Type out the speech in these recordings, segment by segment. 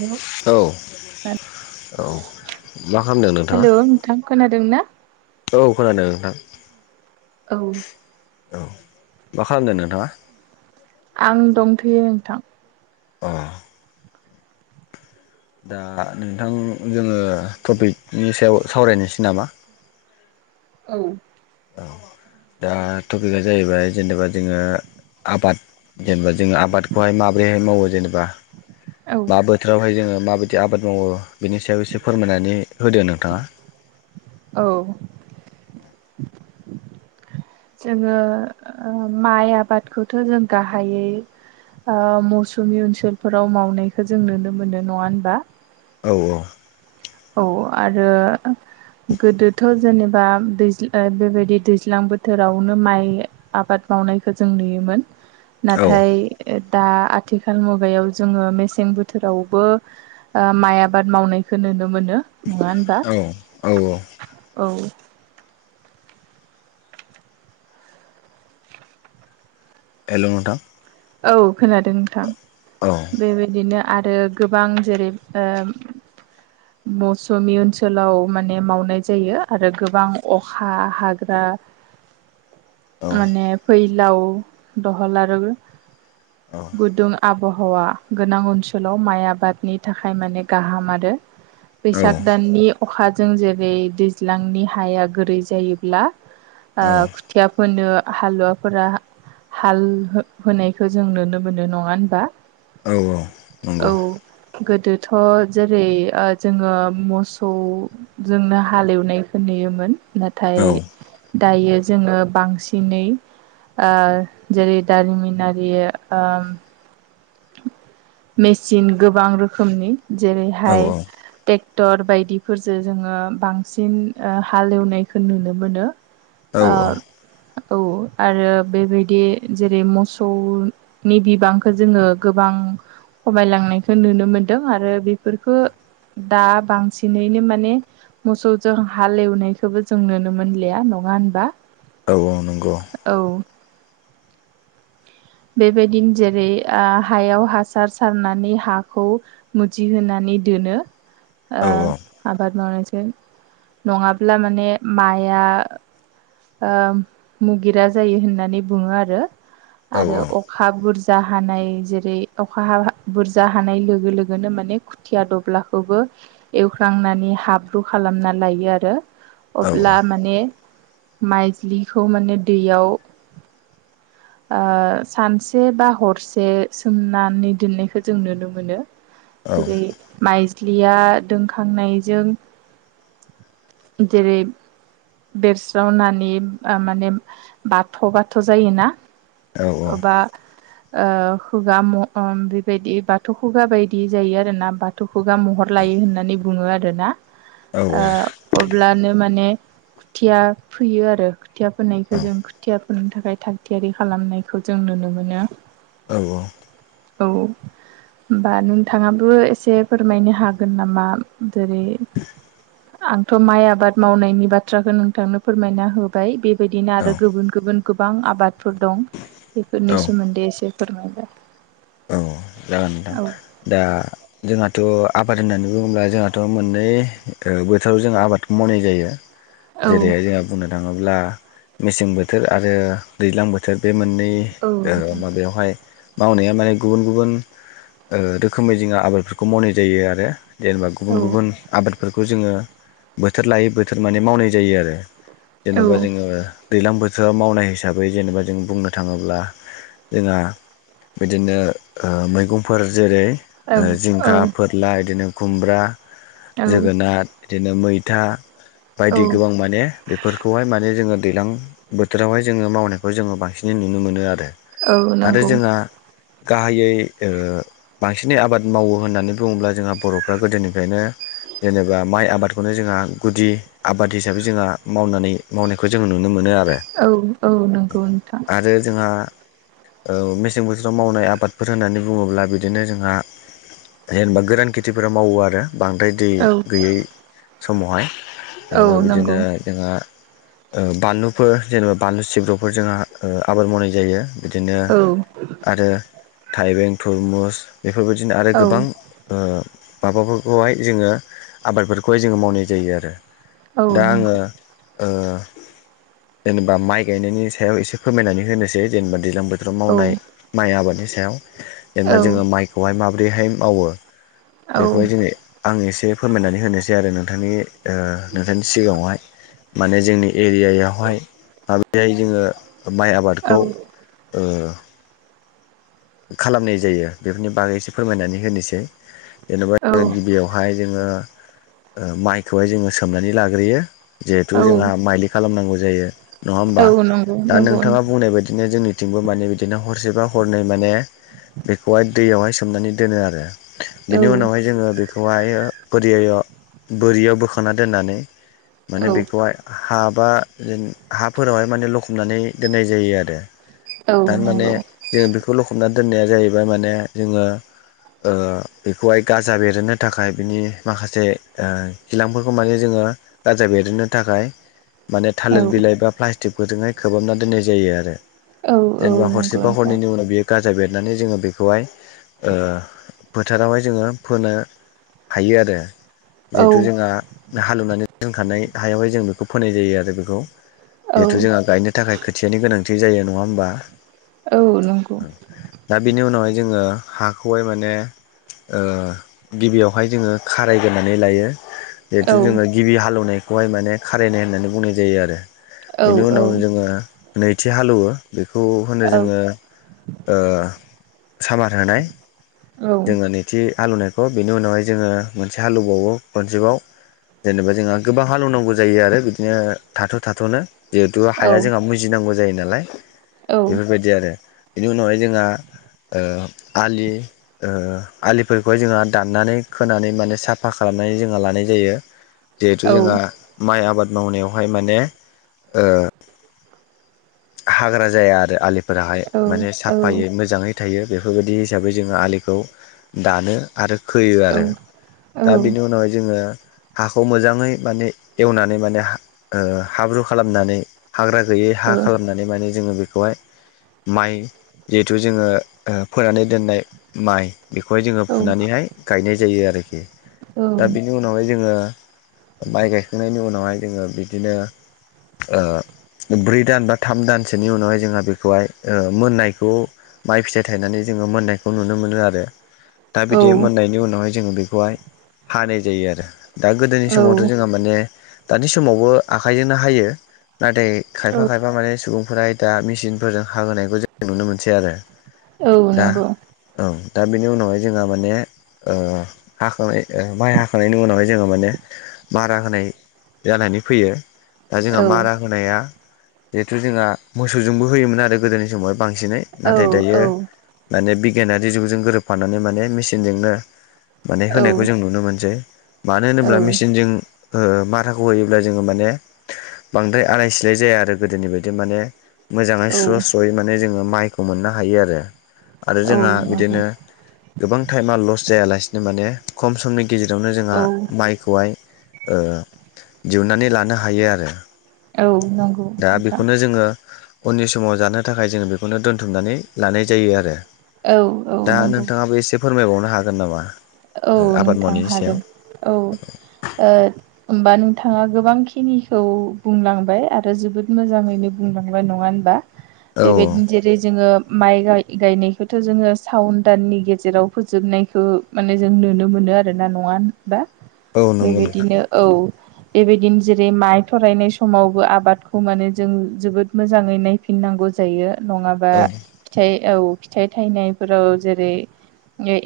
Hello औ। औ मा खालामदों नोंथाङा हेलौ नोंथां खोनादों ना? औ खोनादों नोंथां। औ औ मा खालामदों नोंथाङा। आं दंथैयो नोंथां। [unintelligible] दा नोंथां जोङो टपिकनि सायाव सावरायनोसै नामा। [unintelligible] औ। औ दा टपिकआ जाहैबाय जेनेबा जोङो। आबाद जेनेबा जोंङ आबादखौहाय माबोरैहाय मावो जेनेबा। औ मा बोथोरावहाय जोङो माबायदि आबाद मावो। बिनि सायाव एसे फोरमायनानै होदो नोंथाङा। औ जोङो माइ आबादखौथ' जों गाहायै। मौसुमि ओनसोलफोराव मावनायखौ जों नुनो मोनो नङा होनबा। औ औ। औ आरो। गोदोथ' जेनेबा दैज बेबायदि दैज्लां बोथोरावनो माइ आबाद। मावनायखौ जों नुयोमोन औ नाथाय। दा आथिखाल मुगायाव जोङो मेसें बोथोरावबो माइ आबाद मावनायखौ नुनो मोनो। मोनो नङा होनबा औ औ औ औ। एल' नोंथां। औ खोनादों नोंथां औ बेबायदिनो। आरो गोबां जेरै। मौसुमि ओनसोलाव माने मावनाय जायो आरो गोबां अखा हाग्रा औ माने फैलाव दहल आरो। औ गुदुं आबहावा गोनां ओनसोलाव माइ आबादनि थाखाय माने गाहाम आरो। औ बैसाग दाननि अखाजों जेरै दैज्लांनि हाया गोरै जायोब्ला। औ खुथिया फोनो हालुवाफोरा हाल होनाय। बेखौ जों नुनो मोननाय नङा होनबा। औ औ। औ नंगौ गोदोथ' जेरै जोङो मोसौजोंनो। हालेवनायखौ नुयोमोन औ नाथाय दायो जोङो बांसिनै। जेरै दारिमिनारि। मेचिन गोबां रोखोमनि औ जेरैहाय। ट्रेक्टर बायदिफोरजों जोङो बांसिन हालेवनायखौ नुनो मोनो। औ ओ औ आरो बेबायदि जेरै मोसौनि बिबांखौ जोङो। गोबां खमायलांनायखौ नुनो मोनदों आरो बेफोरफोरखौ दा बांसिनैनो माने। मोसौजों हालेवनायखौबो जों नुनो मोनलिया नङा होनबा। ओव ओव नोंखौ। औ बेबायदिनो जेरै हायाव हासार सारनानै हाखौ मुजिहोनानै। नि दोनो। औ आबाद मावनायसै नङाब्ला माने माइआ। मुगिरा जायो होननानै बुङो आरो औ आरो अखा बुरजा। बुरजा हानाय जेरै अखा ह बुरजा हानाय लोगो लोगोनो माने खुथिया दब्लायखौबो। एवख्रांनानै हाब्रु खालामना लायो आरो अब्ला माने। माइज्लिखौ माने दैयाव। [inaudible] ओ सानसे बा हरसे सोमनानै दिननायखौ जों नुनो मोनो। औ जेरै माइज्लिया दोनखांनायजों जेरै बेसि जावनानै माने बाथ' बाथ' जायोना अबबा ओ खुगा मह बेबायदि बाथौ खुगा बायदि जायो आरोना बाथौ खुगा महर लायो होननानै बुङो आरोना। अब्लानो माने खुथिया फैयो आरो खोथिया फोननायखौ जों खुथियाफोरनि थाखाय थाग थियारि खालामनायखौ जों नुनो मोनो। औ औ औ होमबा नोंथाङाबो एसे फोरमायनो हागोन नामा? जेरै आंथ' माइ आबाद मावनायनि बाथ्राखौ नोंथांनो फोरमायना होबाय बेबायदिनो आरो गुबुन गुबुन गोबां आबादफोर दं बेफोरनि सोमोन्दै एसे फोरमायबाय। औ जागोन नोंथां औ दा जोंहाथ' आबाद होननानै बुङोब्ला जोंहाथ' मोननै ओ बोथोराव जों आबादखौ मावनाय जायो जेरैहाय औ जोंहा बुंनो थाङोब्ला मेसें बोथोर आरो दैज्लां बोथोर बे मोन नै औ ओ नोंथां माबायावहाय मावनाया माने गुबुन गुबुन ओ रोखोमै जोङो आबादफोरखौ मावनाय जायो आरो, जेनेबा गुबुन औ गुबुन आबाद खौ जोङो बोथोर लायो बोथोर माने मावनाय जायो आरो औ जेन'बा जोङो दैज्लां बोथोराव मावनाय हिसाबै जेनेबा जों बुंनो थाङोब्ला जोंहा बिदिनो ओ मैगंफोर जेरै औ जिंखा, फोरला इदिनो खुमब्रा औ जोगोनार बिदिनो मैथा औ बायदि गोबां माने बेफोरखौहाय माने जोङो दैज्लां बोथोरावहाय जोङो मावनायखौ जोङो बांसिनै नुनो मोनो आरो। औ नंगौ। गाहाइयै ओ बांसिनै आबाद मावो होननानै बुङोब्ला जोंहा बर'फ्रा गोदोनिफ्रायनो जेनेबा माइ आबादखौनो जोंहा गुदि आबाद हिसाबै जोंहा मावनानै मावनायखौ जोङो नुनो मोनो आरो। औ औ नंगौ नोंथां आरो जोंहा ओ मेसें बोथोराव मावनाय आबाद फोर होननानै बुङोब्ला बिदिनो जोंहा जेनेबा गोरान खेथिफोरा मावो आरो बांद्राय दै औ गैयै समावहाय औ जेनेबा नंगौ बिदिनो जोंहा ओ बानलुफोर जेनेबा बानलु सिब्रुफोर जोंहा ओ आबाद मावनाय जायो। बिदिनो औ आरो थाइबें थरमुस बेफोर बायदिनो आरो औ गोबां ओ माबाफोरखौहाय जोङो आबादफोरखौहाय जोङो मावनाय जायो आरो। औ दा आङो नंगौ ओ जेनेबा माइ गायनायनि सायाव एसे फोरमायनानै होनोसै जेनेबा दैज्लां बोथोराव औ मावनाय माइ आबादनि सायाव। औ जेनेबा जोङो माइखौहाय माबोरैहाय मावो। औ बेखौहाय जोङो आं एसे फोरमायनानै होनोसै आरो नोंथांनि ओ नोंथांनि सिगाङावहाय। माने जोंनि एरियायावहाय माबोरैहाय जोङो ओ माइ आबादखौ ओ खालामनाय जायो, बेफोरनि बागै एसे फोरमायनानै होनिसै। जेनेबा [inaudible] गिबियावहाय जोङो ओ माइखौहाय जोङो सोमनानै लाग्रोयो। जिहेथु औ जोंहा माइलि खालामनांगौ जायो नङा औ होमबा? नंगौ दा नंगौ नोंथाङा बुंनाय बादिनो जोंनि थिंबो माने बिदिनो हरसे बा हरनै माने बेखौहाय दैयावहाय सोमनानै दोनो आरो। औ बेनि उनावहाय जोङो बे खौहाय बोरियायाव बोरियाव बोखांना दोननानै माने औ बेखौहाय हा बा हाफोरावहाय माने लखबनानै दोननाय जायो आरो। औ थारमाने नंगौ जों बेखौ लखबना दोननाया जाहैबाय माने जोङो ओ बेखौहाय गाजा बेरहोनो थाखाय बिनि माखासे खिलांफोरखौ माने जोङो ओ गाजा बेरहोनो थाखाय माने औ थालिर बिलाइ बा प्लास्टिकफोरजोंहाय खोबहाबना दोननाय जायो आरो। औ जेनेबा हरसे नंगौ बा नोंथां हरनैनि उनाव बेयो बेरनानै जोङो बेखौहाय ओ फोथारावहाय जोङो फोनो हायो आरो, औ जिहेथु जोंहा हालेवनानै दोनखानाय हायावहाय जों बेखौ फोनाय जायो आरो बेखौ। औ जिहेथु जोंहा गायनो थाखाय खोथियानि गोनांथि जायो नङा होमबा? औ नंगौ। दा बेनि उनावहाय जोङो हाखौहाय माने ओ गिबियावहाय जोङो खारायग्रोनानै लायो। औ जिहेथु जोङो गिबि हालेवनायखौहाय माने खारायनाय होननानै बुंनाय जायो आरो औ बेनि औ उनाव जोङो नैथि हालेवो बेखौ होनो औ जोङो ओ सामार होनाय जोङो नैथि हालौवनायखौ बेनि उनावहाय जोङो मोनसे हालेवबावो खनसेबाव जेनेबा जोंहा गोबां हालौनांगौ जायो आरो बिदिनो थाथ' थाथ'नो जिहेथु हाया जोंहा मुजिनांगौ जायो नालाय बेफोरबायदि आरो बेनि उनावहाय जोंहा आलि आलिफोरखौहाय जोंहा दाननानै खोनानै माने साफा खालामनानै जोंहा लानाय जायो जिहेथु जोंहा माइ आबाद मावनायावहाय माने हाग्रा जाया आरो आलिफोराहाय माने साफायै मोजाङै थायो बेफोरबायदि हिसाबै जोङो आलिखौ दानो आरो खोयो आरो दा बिनि उनावहाय जोङो हाखौ मोजाङै माने एवनानै माने हाब्रु खालामनानै हाग्रा गैयै हा औ खालामनानै माने जोङो बेखौहाय माइ जिहेथु जोङो फोनानै दोननाय माइ बेखौहाय जोङो औ फुनानैहाय गायनाय जायो आरोखि औ दा बेनि उनावहाय जोङो माइ गायखांनायनि उनावहाय जोङो बिदिनो ब्रै दान बा थाम दानसोनि उनावहाय जोंहा बेखौहाय मोननायखौ माइ फिथाइ थायनानै जोङो मोननायखौ नुनो मोनो मोनो आरो दा बिदि औ मोननायनि उनावहाय जोङो बेखौहाय हानाय जायो आरो दा गोदोनि औ समावथ' जोंहा माने दानि समावबो आखाइजोंनो हायो नाथाय खायफा खायफा माने सुबुंफोरा दा मेसिनफोरजों हा होनायखौ जों नुनो मोनसै आरो औ दा नंगौ औ दा बेनि उनावहाय जोंहा माने हाखांनाय माइ हाखांनायनि उनावहाय जोङो माने मारा होनाय जानानै फैयो दा औ जोंहा मारा होनाया जिहेथु जोंहा मोसौजोंबो होयोमोन आरो गोदोनि समावहाय बांसिनै औ नाथाय दायो माने दानि जुगजों गोरोबफानानै माने मेसििनजोंनो माने औ होनायखौ जों नुनो मोनसै मानो होनोब्ला औ मेसिनजों माराखौ होयोब्ला जोङो माने बांद्राय आलाय सिलाय जाया आरो गोदोनि बायदि बिदि माने मोजाङै स्र' स्र'यै माने जोङो माइखौ मोननो हायो आरो आरो औ जोंहा नंगौ बिदिनो गोबां टाइमा लस जायालासिनो माने खम समनि गेजेरावनो जोंहा औ माइखौहाय दिहुननानै लानो हायो आरो औ नंगौ दा नोंथां बेखौनो जोङो उननि समाव जानो थाखाय जोङो बेखौनो दोनथुमनानै लानाय जायो आरो औ औ दा नंगौ नोंथाङाबो एसे फोरमायबावनो हागोन नामा औ आबाद नोंथां मावनायनि सायाव हागोन औ होमबा नोंथाङा गोबांखिनिखौ बुंलांबाय आरो जोबोद मोजाङैनो बुंलांबाय नङा होनबा औ बेबायदिनो जेरै जोङो माइाय गायनायखौथ' जोङो सावन दाननि गेजेराव फोजोबनायखौ माने जों नुनो मोनो आरो आरोना नङा बा औ नंगौ नोंथां बेबायदिनो औ बेबायदिनो जेरै माइ थरायनाय समावबो आबादखौ माने जों जोबोद मोजाङै नायफिन नांगौ जायो नङाबा औ फिथाय औ फिथाइ थायनायफोराव जेरै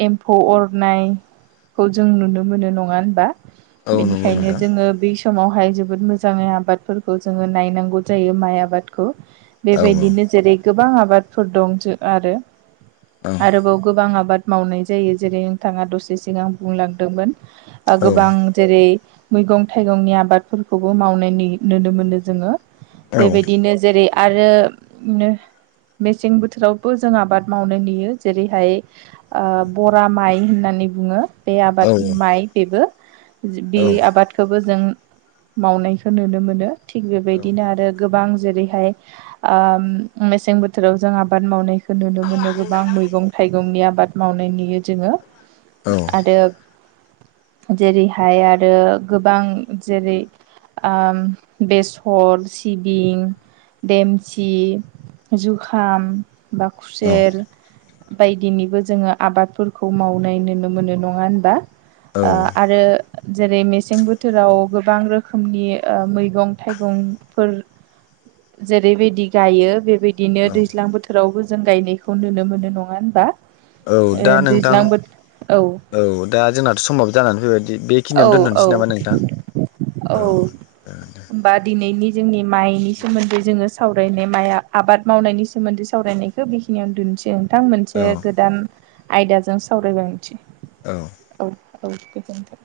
एम्फौ अरनाय खौ जों नुनो मोनो नङा होनबा औ नंगौ बेनिखायनो नोंथां जोङो बै सम समावहाय जोबोद मोजाङै आबादफोरखौ जोङो नायनांगौ जायो माइ आबादखौ औ औ बेबायदिनो जेरै गोबां आबादफोर दं जों आरो औ आरोबाव गोबां आबाद मावनाय जायो जेरै नोंथाङा दसे सिगांं बुंलांदोंमोन औ गोबां जेरै मैगं थाइगंनि आबादफोरखौबो माव नुनो मोनो जोङो बेबायदिनो जेरै आरो बिनो मेसें बोथोरावबो जों आबाद मावनो नुयो जेरैहाय बरा माइ होननानै नानै बुङो बे औ आबाद माइ बेबो बि आबादखौबो जों मावनायखौ नुनो मोनो थिग बेबायदिनो आरो गोबां जेरैहाय ओ मेसें बोथोराव जों आबाद मावनाय खौ नुनो मोनो गोबां मैगं थाइगंनि आबाद मावनाय नुयो जोङो। आरो जेरैहाय आरो गोबां जेरै ओम बेसर सिबिं देमसि जुखाम बा औ खुसेर बायदिनिबो जोङो आबादफोरखौ मावनाय नुनो मोनो नङा होनबा। आरो जेरै मेसें बोथोराव गोबां रोखोमनि मैगं थाइगंफोर जेरैबायदि गायो बेबायदि दिनो औ दैज्लां बोथोरावबो जों गायनायखौ नुनो मोनो नङा होनबा। औ दा ओ नोंथां दैज्लां बोथोर औ दा जोंनाथ' समाबो जानानै फैबायदि बे औ औ औ होमबा दि नैनि जोंनि माइनि सोमोन्दै जोङो सावरायनाय माइ आबाद मावनायनि सोमोन्दै सावरायनायखौ बेखिनियावनो दोननोसै ओं। नोंथां औ मोनसे गोदान आयदाजों सावरायलायनसै औ औ गोजोनथों।